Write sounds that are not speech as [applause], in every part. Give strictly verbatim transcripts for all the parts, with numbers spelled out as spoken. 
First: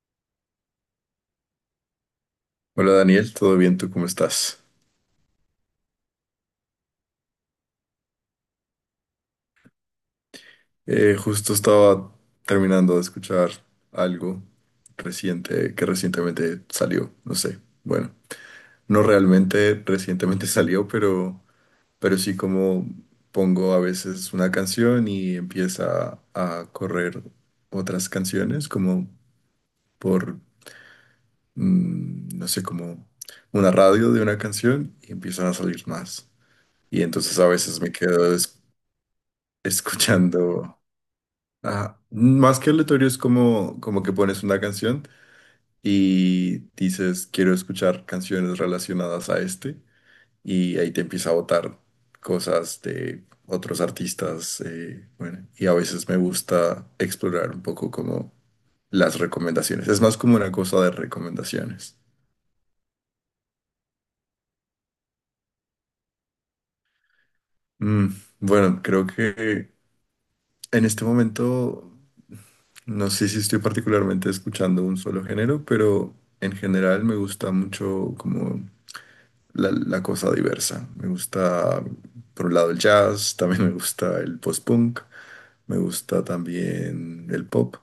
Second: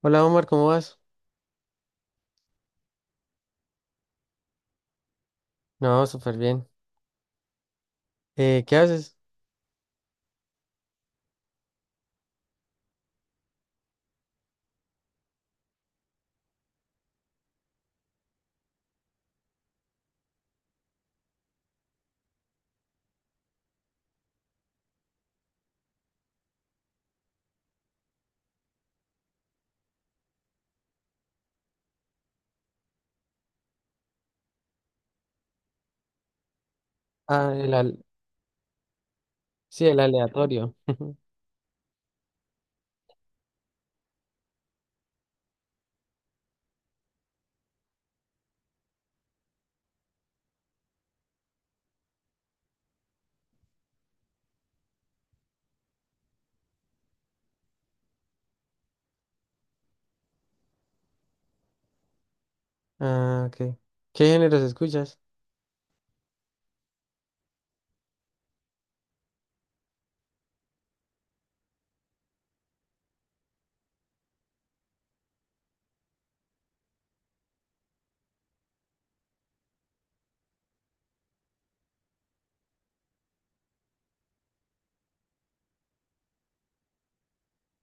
Hola Omar, ¿cómo vas? Hola Daniel, ¿todo bien? ¿Tú cómo estás? No, súper bien. Eh, ¿qué haces? Eh, justo estaba terminando de escuchar algo reciente que recientemente salió, no sé. Bueno, no realmente recientemente [laughs] salió, pero, pero sí como pongo a veces una canción y empieza a correr otras canciones como por, mm, no sé, como una radio de una canción y empiezan a salir más. Y entonces a Ah, el veces me al... quedo es- [laughs] sí, el aleatorio. escuchando. [laughs] Ajá. Más que aleatorio es como, como que pones una canción y dices, quiero escuchar canciones relacionadas a este, y ahí te empieza a botar cosas de otros artistas. Eh, bueno, y a veces me gusta explorar un poco como las recomendaciones. Es más como una cosa de recomendaciones. Ah, ok. ¿Qué géneros escuchas? Mm, bueno, creo que en este momento no sé si estoy particularmente escuchando un solo género, pero en general me gusta mucho como la, la cosa diversa. Me gusta, por un lado, el jazz, [laughs] también me gusta el post-punk, me gusta también el pop,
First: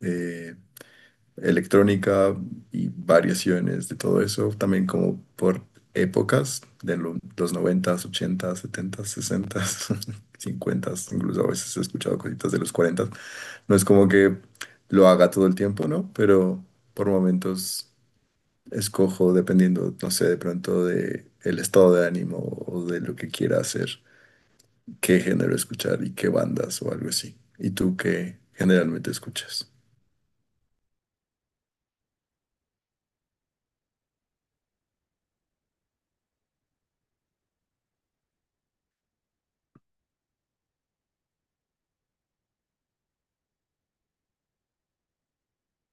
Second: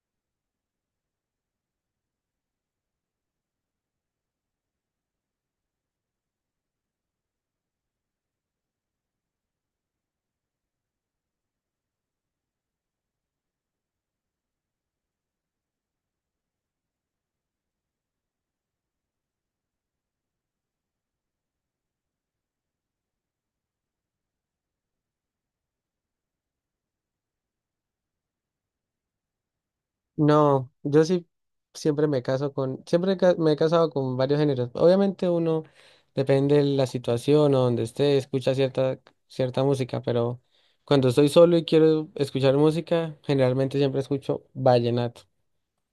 eh, electrónica y variaciones de todo eso, también como por épocas, de lo- los noventas, ochentas, setentas, sesentas [laughs] cincuentas, incluso a veces he escuchado cositas de los cuarentas. No es como que lo haga todo el tiempo, ¿no? Pero por momentos escojo dependiendo, no sé, de pronto de el estado de ánimo o de lo que quiera hacer, qué género escuchar y qué bandas o algo así. ¿Y tú qué generalmente escuchas? No, yo sí siempre me caso con, siempre ca- me he casado con varios géneros. Obviamente uno depende de la situación o donde esté, escucha cierta, cierta música, pero cuando estoy solo y quiero escuchar música, generalmente siempre escucho vallenato.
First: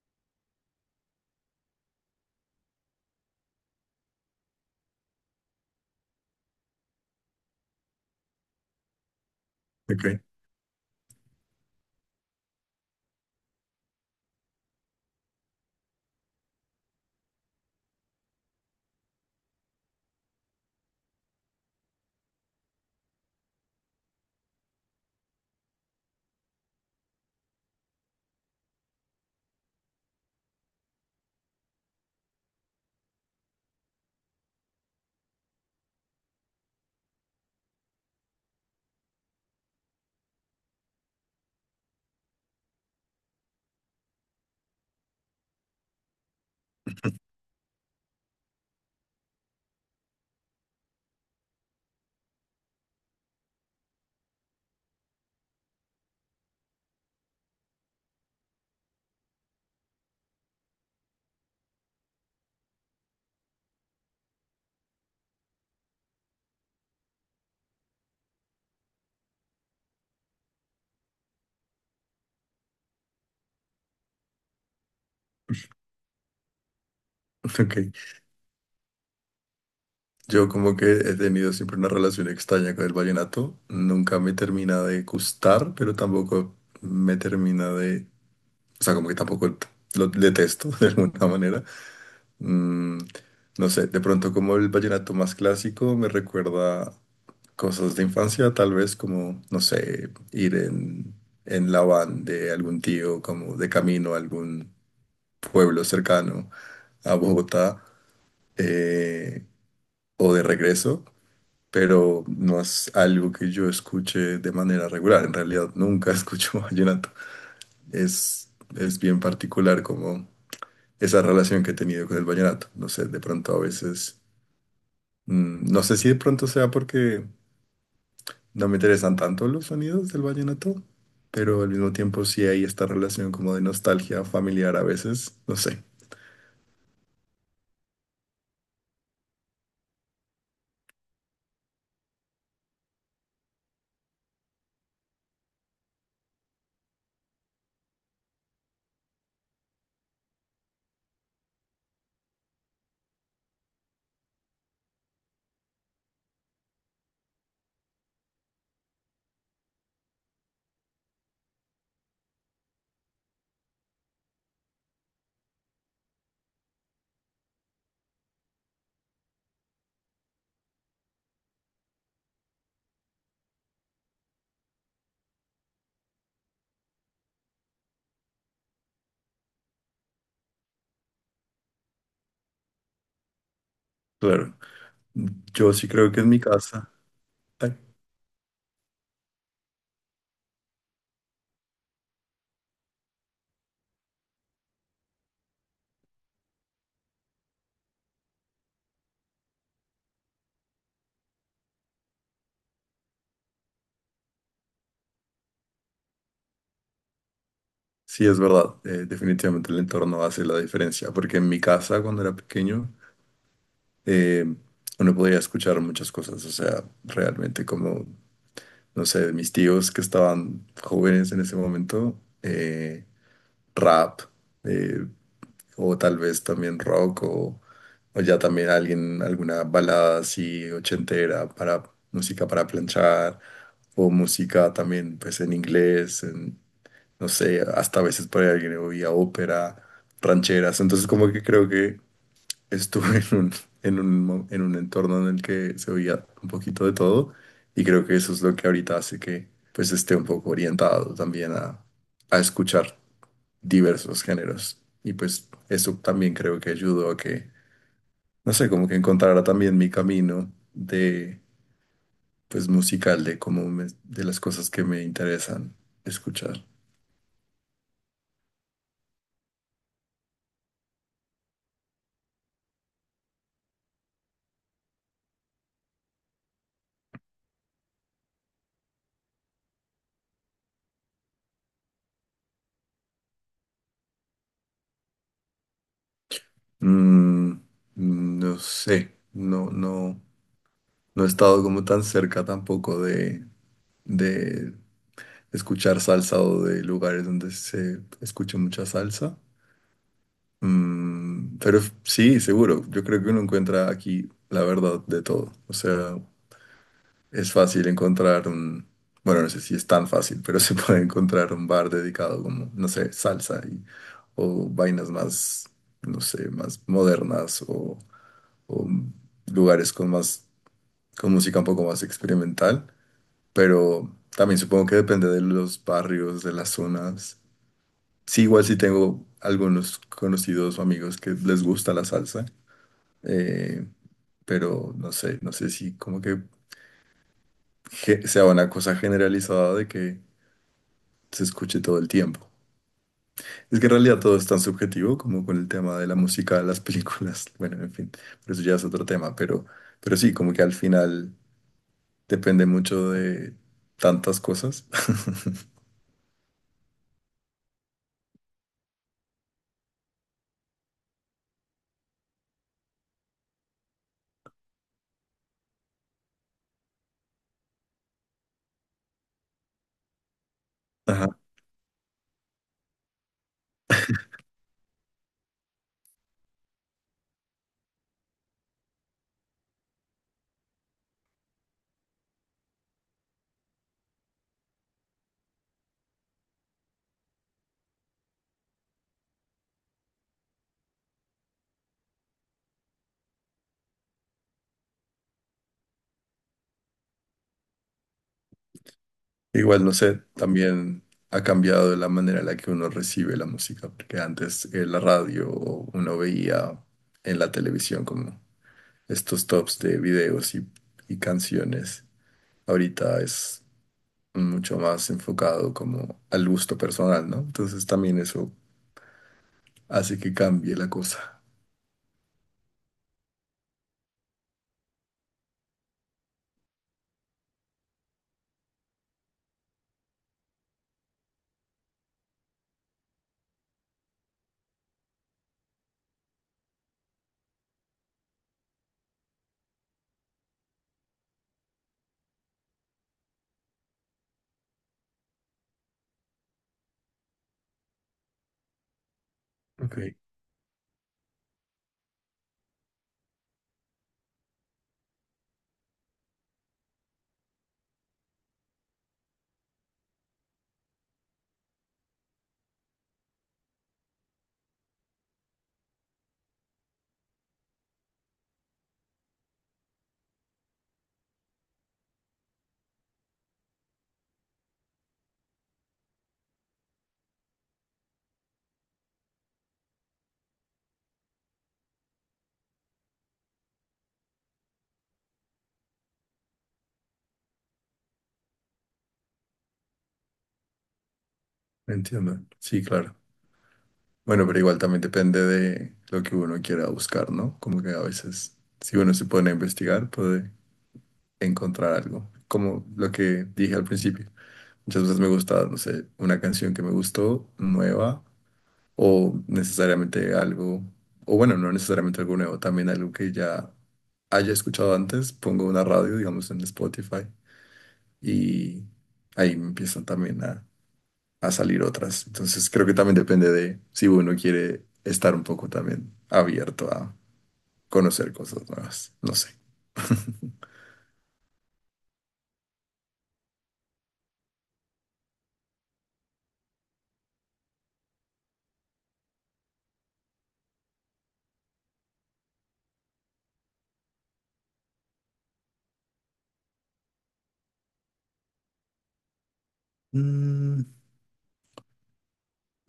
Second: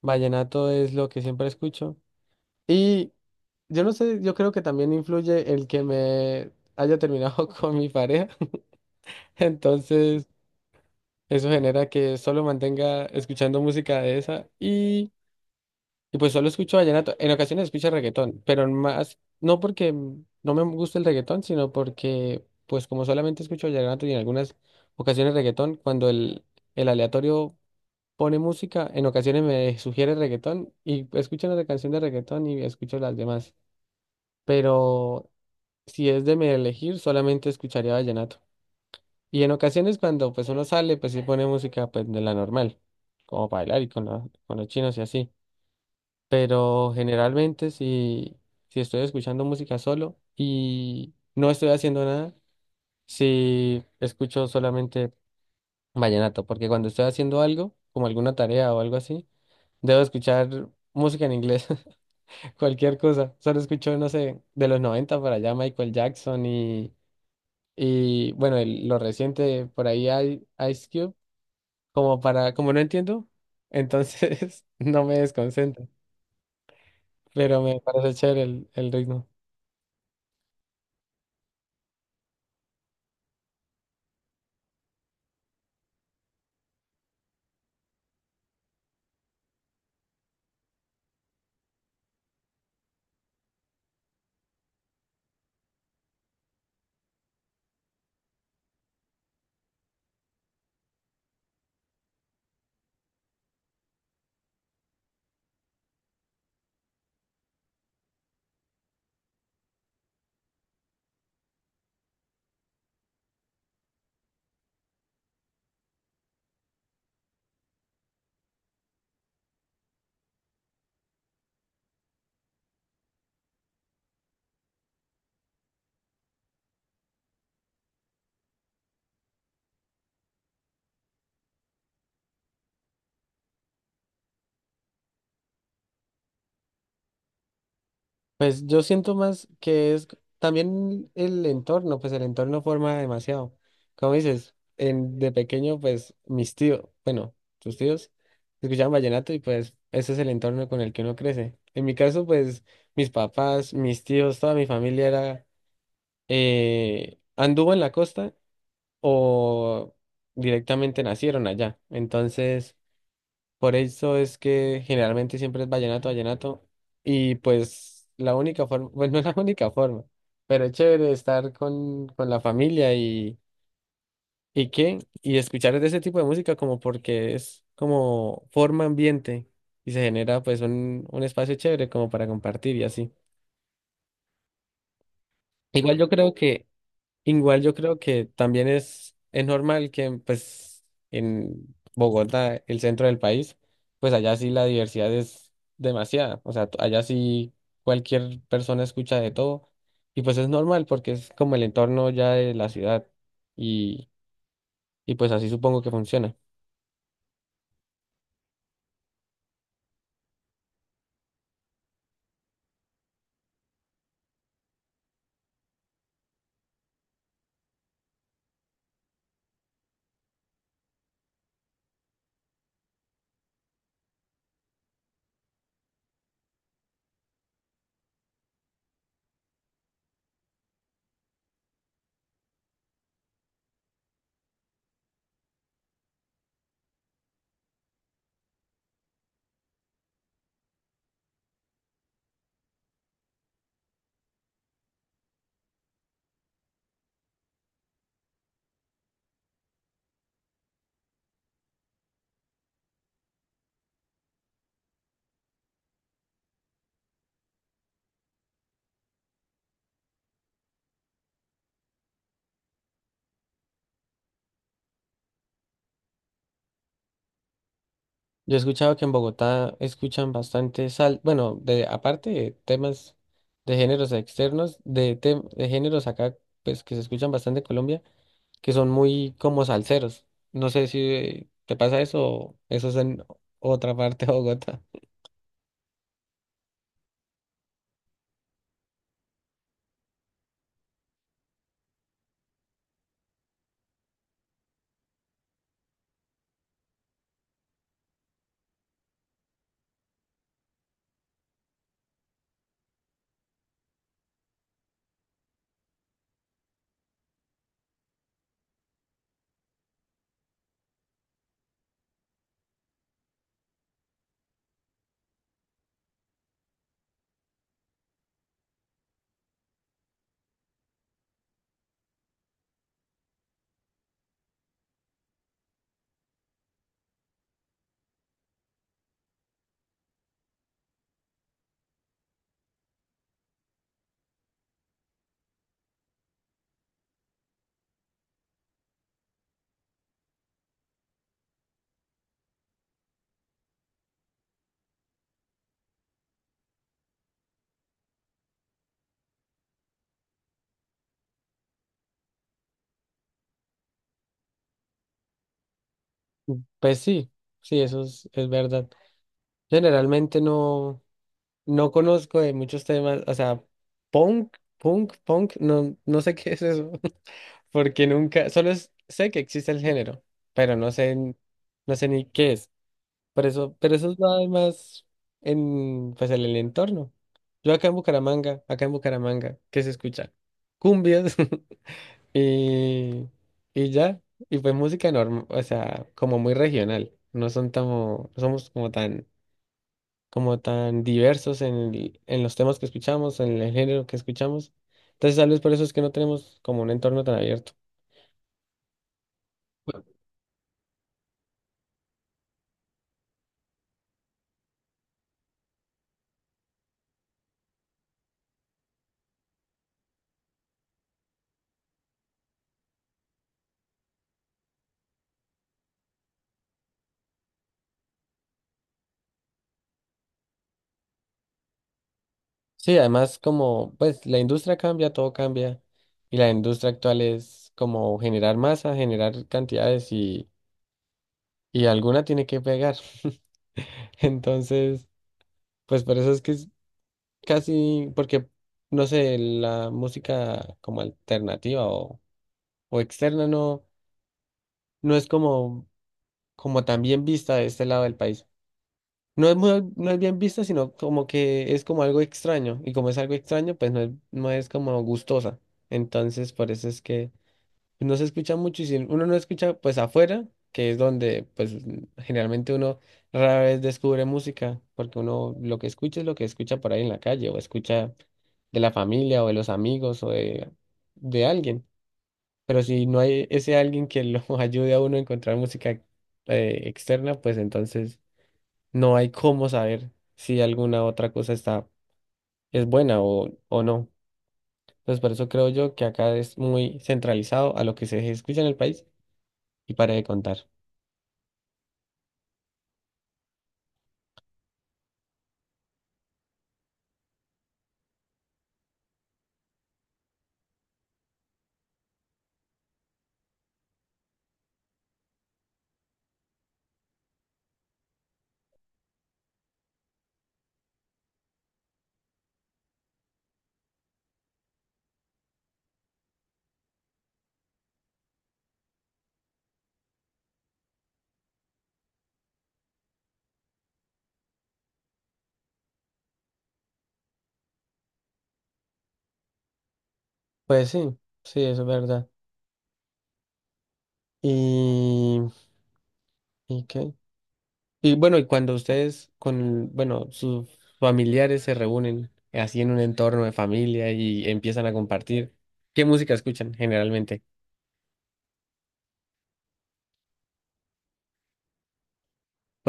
Vallenato es lo que siempre escucho. Y yo no sé, yo creo que también influye el que me haya terminado [laughs] con mi pareja. [laughs] Ok, Entonces, eso genera que solo mantenga escuchando música de esa y, y pues solo escucho vallenato. En ocasiones escucho reggaetón, pero más, no porque no me gusta el reggaetón, sino porque pues como solamente escucho vallenato y en algunas ocasiones reggaetón, cuando el, el aleatorio pone música, en ocasiones me sugiere reggaetón y escucho una canción de reggaetón y escucho las demás. Pero si es de mi elegir, solamente escucharía vallenato. Y en ocasiones cuando pues uno sale, pues sí pone música pues de la normal, como para bailar y con, la- con los chinos y así. Pero generalmente si, si estoy escuchando música solo y no estoy haciendo nada, si escucho solamente vallenato, porque cuando estoy haciendo algo, como alguna tarea o algo así, debo escuchar música en inglés, [laughs] cualquier cosa. Solo escucho, no sé, de los noventa para allá Michael Jackson. Y bueno, el- lo reciente por ahí hay Ice Cube, como para, como no entiendo, entonces [laughs] no me desconcentro, [laughs] pero ok. me parece chévere el, el ritmo. Yo como que he tenido siempre una relación extraña con el vallenato. Nunca me termina de gustar, pero tampoco me termina de... O sea, como que tampoco lo detesto [laughs] de alguna manera. Mm, no sé, de pronto como el vallenato más clásico me recuerda cosas de infancia, tal vez como, no sé, ir en, en la van de algún tío, como de camino a algún pueblo cercano a Bogotá, eh, o de regreso, pero no es algo que yo escuche de manera regular. En realidad nunca [laughs] escucho vallenato. Es, es bien particular como esa relación que he tenido con el vallenato. No sé, de pronto a veces, mm, no sé si de pronto sea porque no me interesan tanto los sonidos del vallenato, pero al mismo tiempo sí hay esta relación como de nostalgia familiar a veces, no sé, Pues yo siento más que es c- también el entorno, pues el entorno forma demasiado. Como dices, en, de pequeño, pues mis tíos, bueno, tus tíos, escuchaban vallenato y pues ese es el entorno con el que uno crece. En mi caso, pues mis papás, mis tíos, toda mi familia era eh, anduvo en la costa o directamente nacieron allá. Entonces, por eso es que generalmente siempre es vallenato, vallenato. Y pues la única forma, [laughs] bueno, no es la única forma, pero es chévere estar con, con la familia y, y qué, y escuchar de ese tipo de música como porque es como forma ambiente y se genera pues un, un espacio chévere como para compartir y así. claro. Yo sí Igual yo creo que en creo mi que casa, Igual yo ay, creo que también es, es normal que pues en Bogotá, el centro del país, pues allá sí la diversidad es demasiada. O sea, t- allá sí cualquier persona escucha de todo. Y pues es normal porque es como el entorno ya de la ciudad. Y, y pues así supongo que funciona. sí es verdad, eh, definitivamente el entorno hace la diferencia, porque en mi casa cuando era pequeño, eh, uno podía escuchar muchas cosas, o sea, realmente como, no sé, mis tíos que estaban jóvenes en ese momento, eh, rap, eh, o tal vez también rock, o, o ya también alguien, alguna balada así ochentera para música para planchar, o música también pues en inglés, en- no sé, hasta a veces por ahí alguien oía ópera, rancheras, entonces como que creo que estuve [laughs] en un, en un, mo- en un entorno en el que se oía un poquito de todo, y creo que eso es lo que ahorita hace que pues esté un poco orientado también a, a escuchar diversos géneros. Y pues eso también creo que ayudó a que, no sé, como que encontrara también mi camino de, pues musical, de cómo me- de las cosas que me interesan escuchar. Yo he escuchado que en Bogotá escuchan bastante sal, bueno, de aparte de temas de géneros externos, de, tem- de géneros acá, pues que se escuchan bastante en Colombia que son muy como salseros. No sé si te pasa eso o eso es en otra parte de Bogotá. Mm, no sé, no, no, no he estado como tan cerca tampoco de, de escuchar salsa o de lugares donde se escuche mucha salsa. Mm, pero f- sí, seguro. Yo creo que uno encuentra aquí la verdad de todo. O sea, es fácil encontrar un, bueno, no sé si es tan fácil, pero [laughs] se puede encontrar un bar dedicado como, no sé, salsa y, o vainas más, no sé, más modernas o, o lugares con más, con música un poco más experimental. Pero también supongo que depende de los barrios, de las zonas. Sí, igual sí tengo algunos conocidos o amigos que les gusta la salsa, eh, pero no sé, no sé si como que ge- sea una cosa generalizada de que se escuche todo el tiempo. Es que en realidad todo es tan subjetivo como con el tema de la música, las películas, [laughs] bueno, en fin, pero eso ya es otro tema, pero, pero sí, como que al final depende mucho de tantas cosas. [laughs] Pues sí, sí, eso es, es verdad. Generalmente no, no conozco de muchos temas, o sea, punk, punk, punk, no, no sé [laughs] qué es eso, [laughs] porque nunca, solo es- sé que existe el género, pero no sé, Ajá. n- no sé ni qué es. Por eso, pero eso es nada más en, pues, en el entorno. Yo acá en Bucaramanga, acá en Bucaramanga, ¿qué se escucha? Cumbias. [laughs] Y, y ya, y fue música normal, o sea, como muy regional. No son tan, no somos como tan, como tan diversos en, el- en los temas que escuchamos, en el género que escuchamos. Entonces, tal vez por eso es que no tenemos como un entorno tan abierto. Igual, no sé, también ha cambiado la manera en la que uno recibe la música, porque antes en la radio o uno veía en la televisión como estos tops de videos y, y canciones. Ahorita es mucho más enfocado como al gusto personal, ¿no? Entonces también eso hace que cambie la cosa. Sí, además, como, pues, la industria cambia, todo cambia. Y la industria actual es como generar masa, generar cantidades y, y alguna tiene que pegar. [laughs] Entonces, pues por eso es que casi porque, no sé, la música como alternativa o, o externa no, no es como, como tan bien vista de este lado del país. No es muy, Ok, no es bien vista, sino como que es como algo extraño. Y como es algo extraño, pues no es, no es como gustosa. Entonces, por eso es que no se escucha mucho y si uno no escucha pues afuera, que es donde pues generalmente uno rara vez descubre música, porque uno lo que escucha es lo que escucha por ahí en la calle o escucha de la familia o de los amigos o de, de alguien. Pero si no hay ese alguien que lo [laughs] ayude a uno a encontrar música eh, externa, pues entonces no hay cómo saber si alguna otra cosa está, es buena o, o no. Entonces por eso creo yo que acá es muy centralizado a lo que se escucha en el país y para de contar. entiendo. Sí, claro. Bueno, pero igual también depende de lo que uno quiera buscar, ¿no? Como que a veces, si uno se pone a investigar, puede encontrar algo. Como lo que dije al principio. Muchas veces me gusta, no sé, una canción que me gustó, nueva, o necesariamente algo, o bueno, no necesariamente algo nuevo, también algo que ya haya escuchado antes, pongo una radio, digamos, en Spotify y ahí empiezan también a, a salir otras. Entonces creo que también depende de si uno quiere estar un poco también abierto a conocer cosas nuevas. No sé. Pues sí, sí, eso es verdad. Y, ¿y qué? Y bueno, y cuando ustedes con, bueno, sus familiares se reúnen así en un entorno de familia y empiezan a compartir, ¿qué música escuchan generalmente? Mm,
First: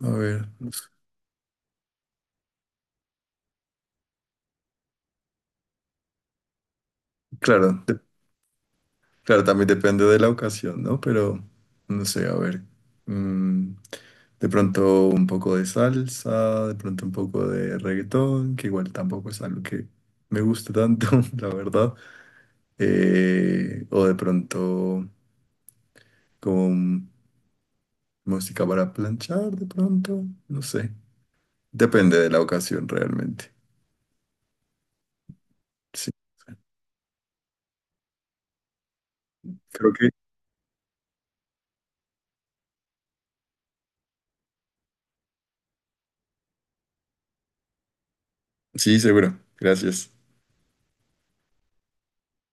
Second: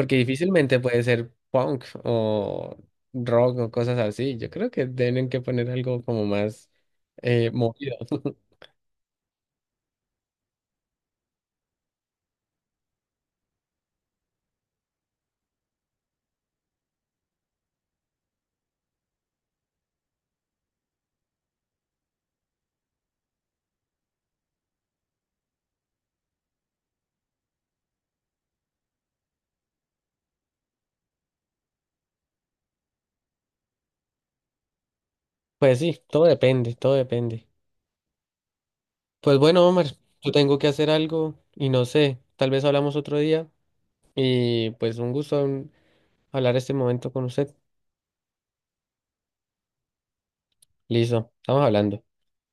a ver, no difícilmente sé. puede ser punk o rock o cosas así. Yo creo que tienen que poner algo como más eh, Claro, movido. de- [laughs] claro, también depende de la ocasión, ¿no? Pero no sé, a ver. mm, de pronto un poco de salsa, de pronto un poco de reggaetón, que igual tampoco es algo que me guste tanto, [laughs] la verdad. Eh, o de pronto con música para planchar de pronto, no sé. Depende de la ocasión realmente. Pues sí, Sí, todo depende, todo depende. Pues bueno, Omar, creo que yo tengo que hacer algo y no sé, tal vez hablamos otro día. Y pues un gusto hablar este momento con usted. sí, seguro. Gracias. Listo, estamos hablando.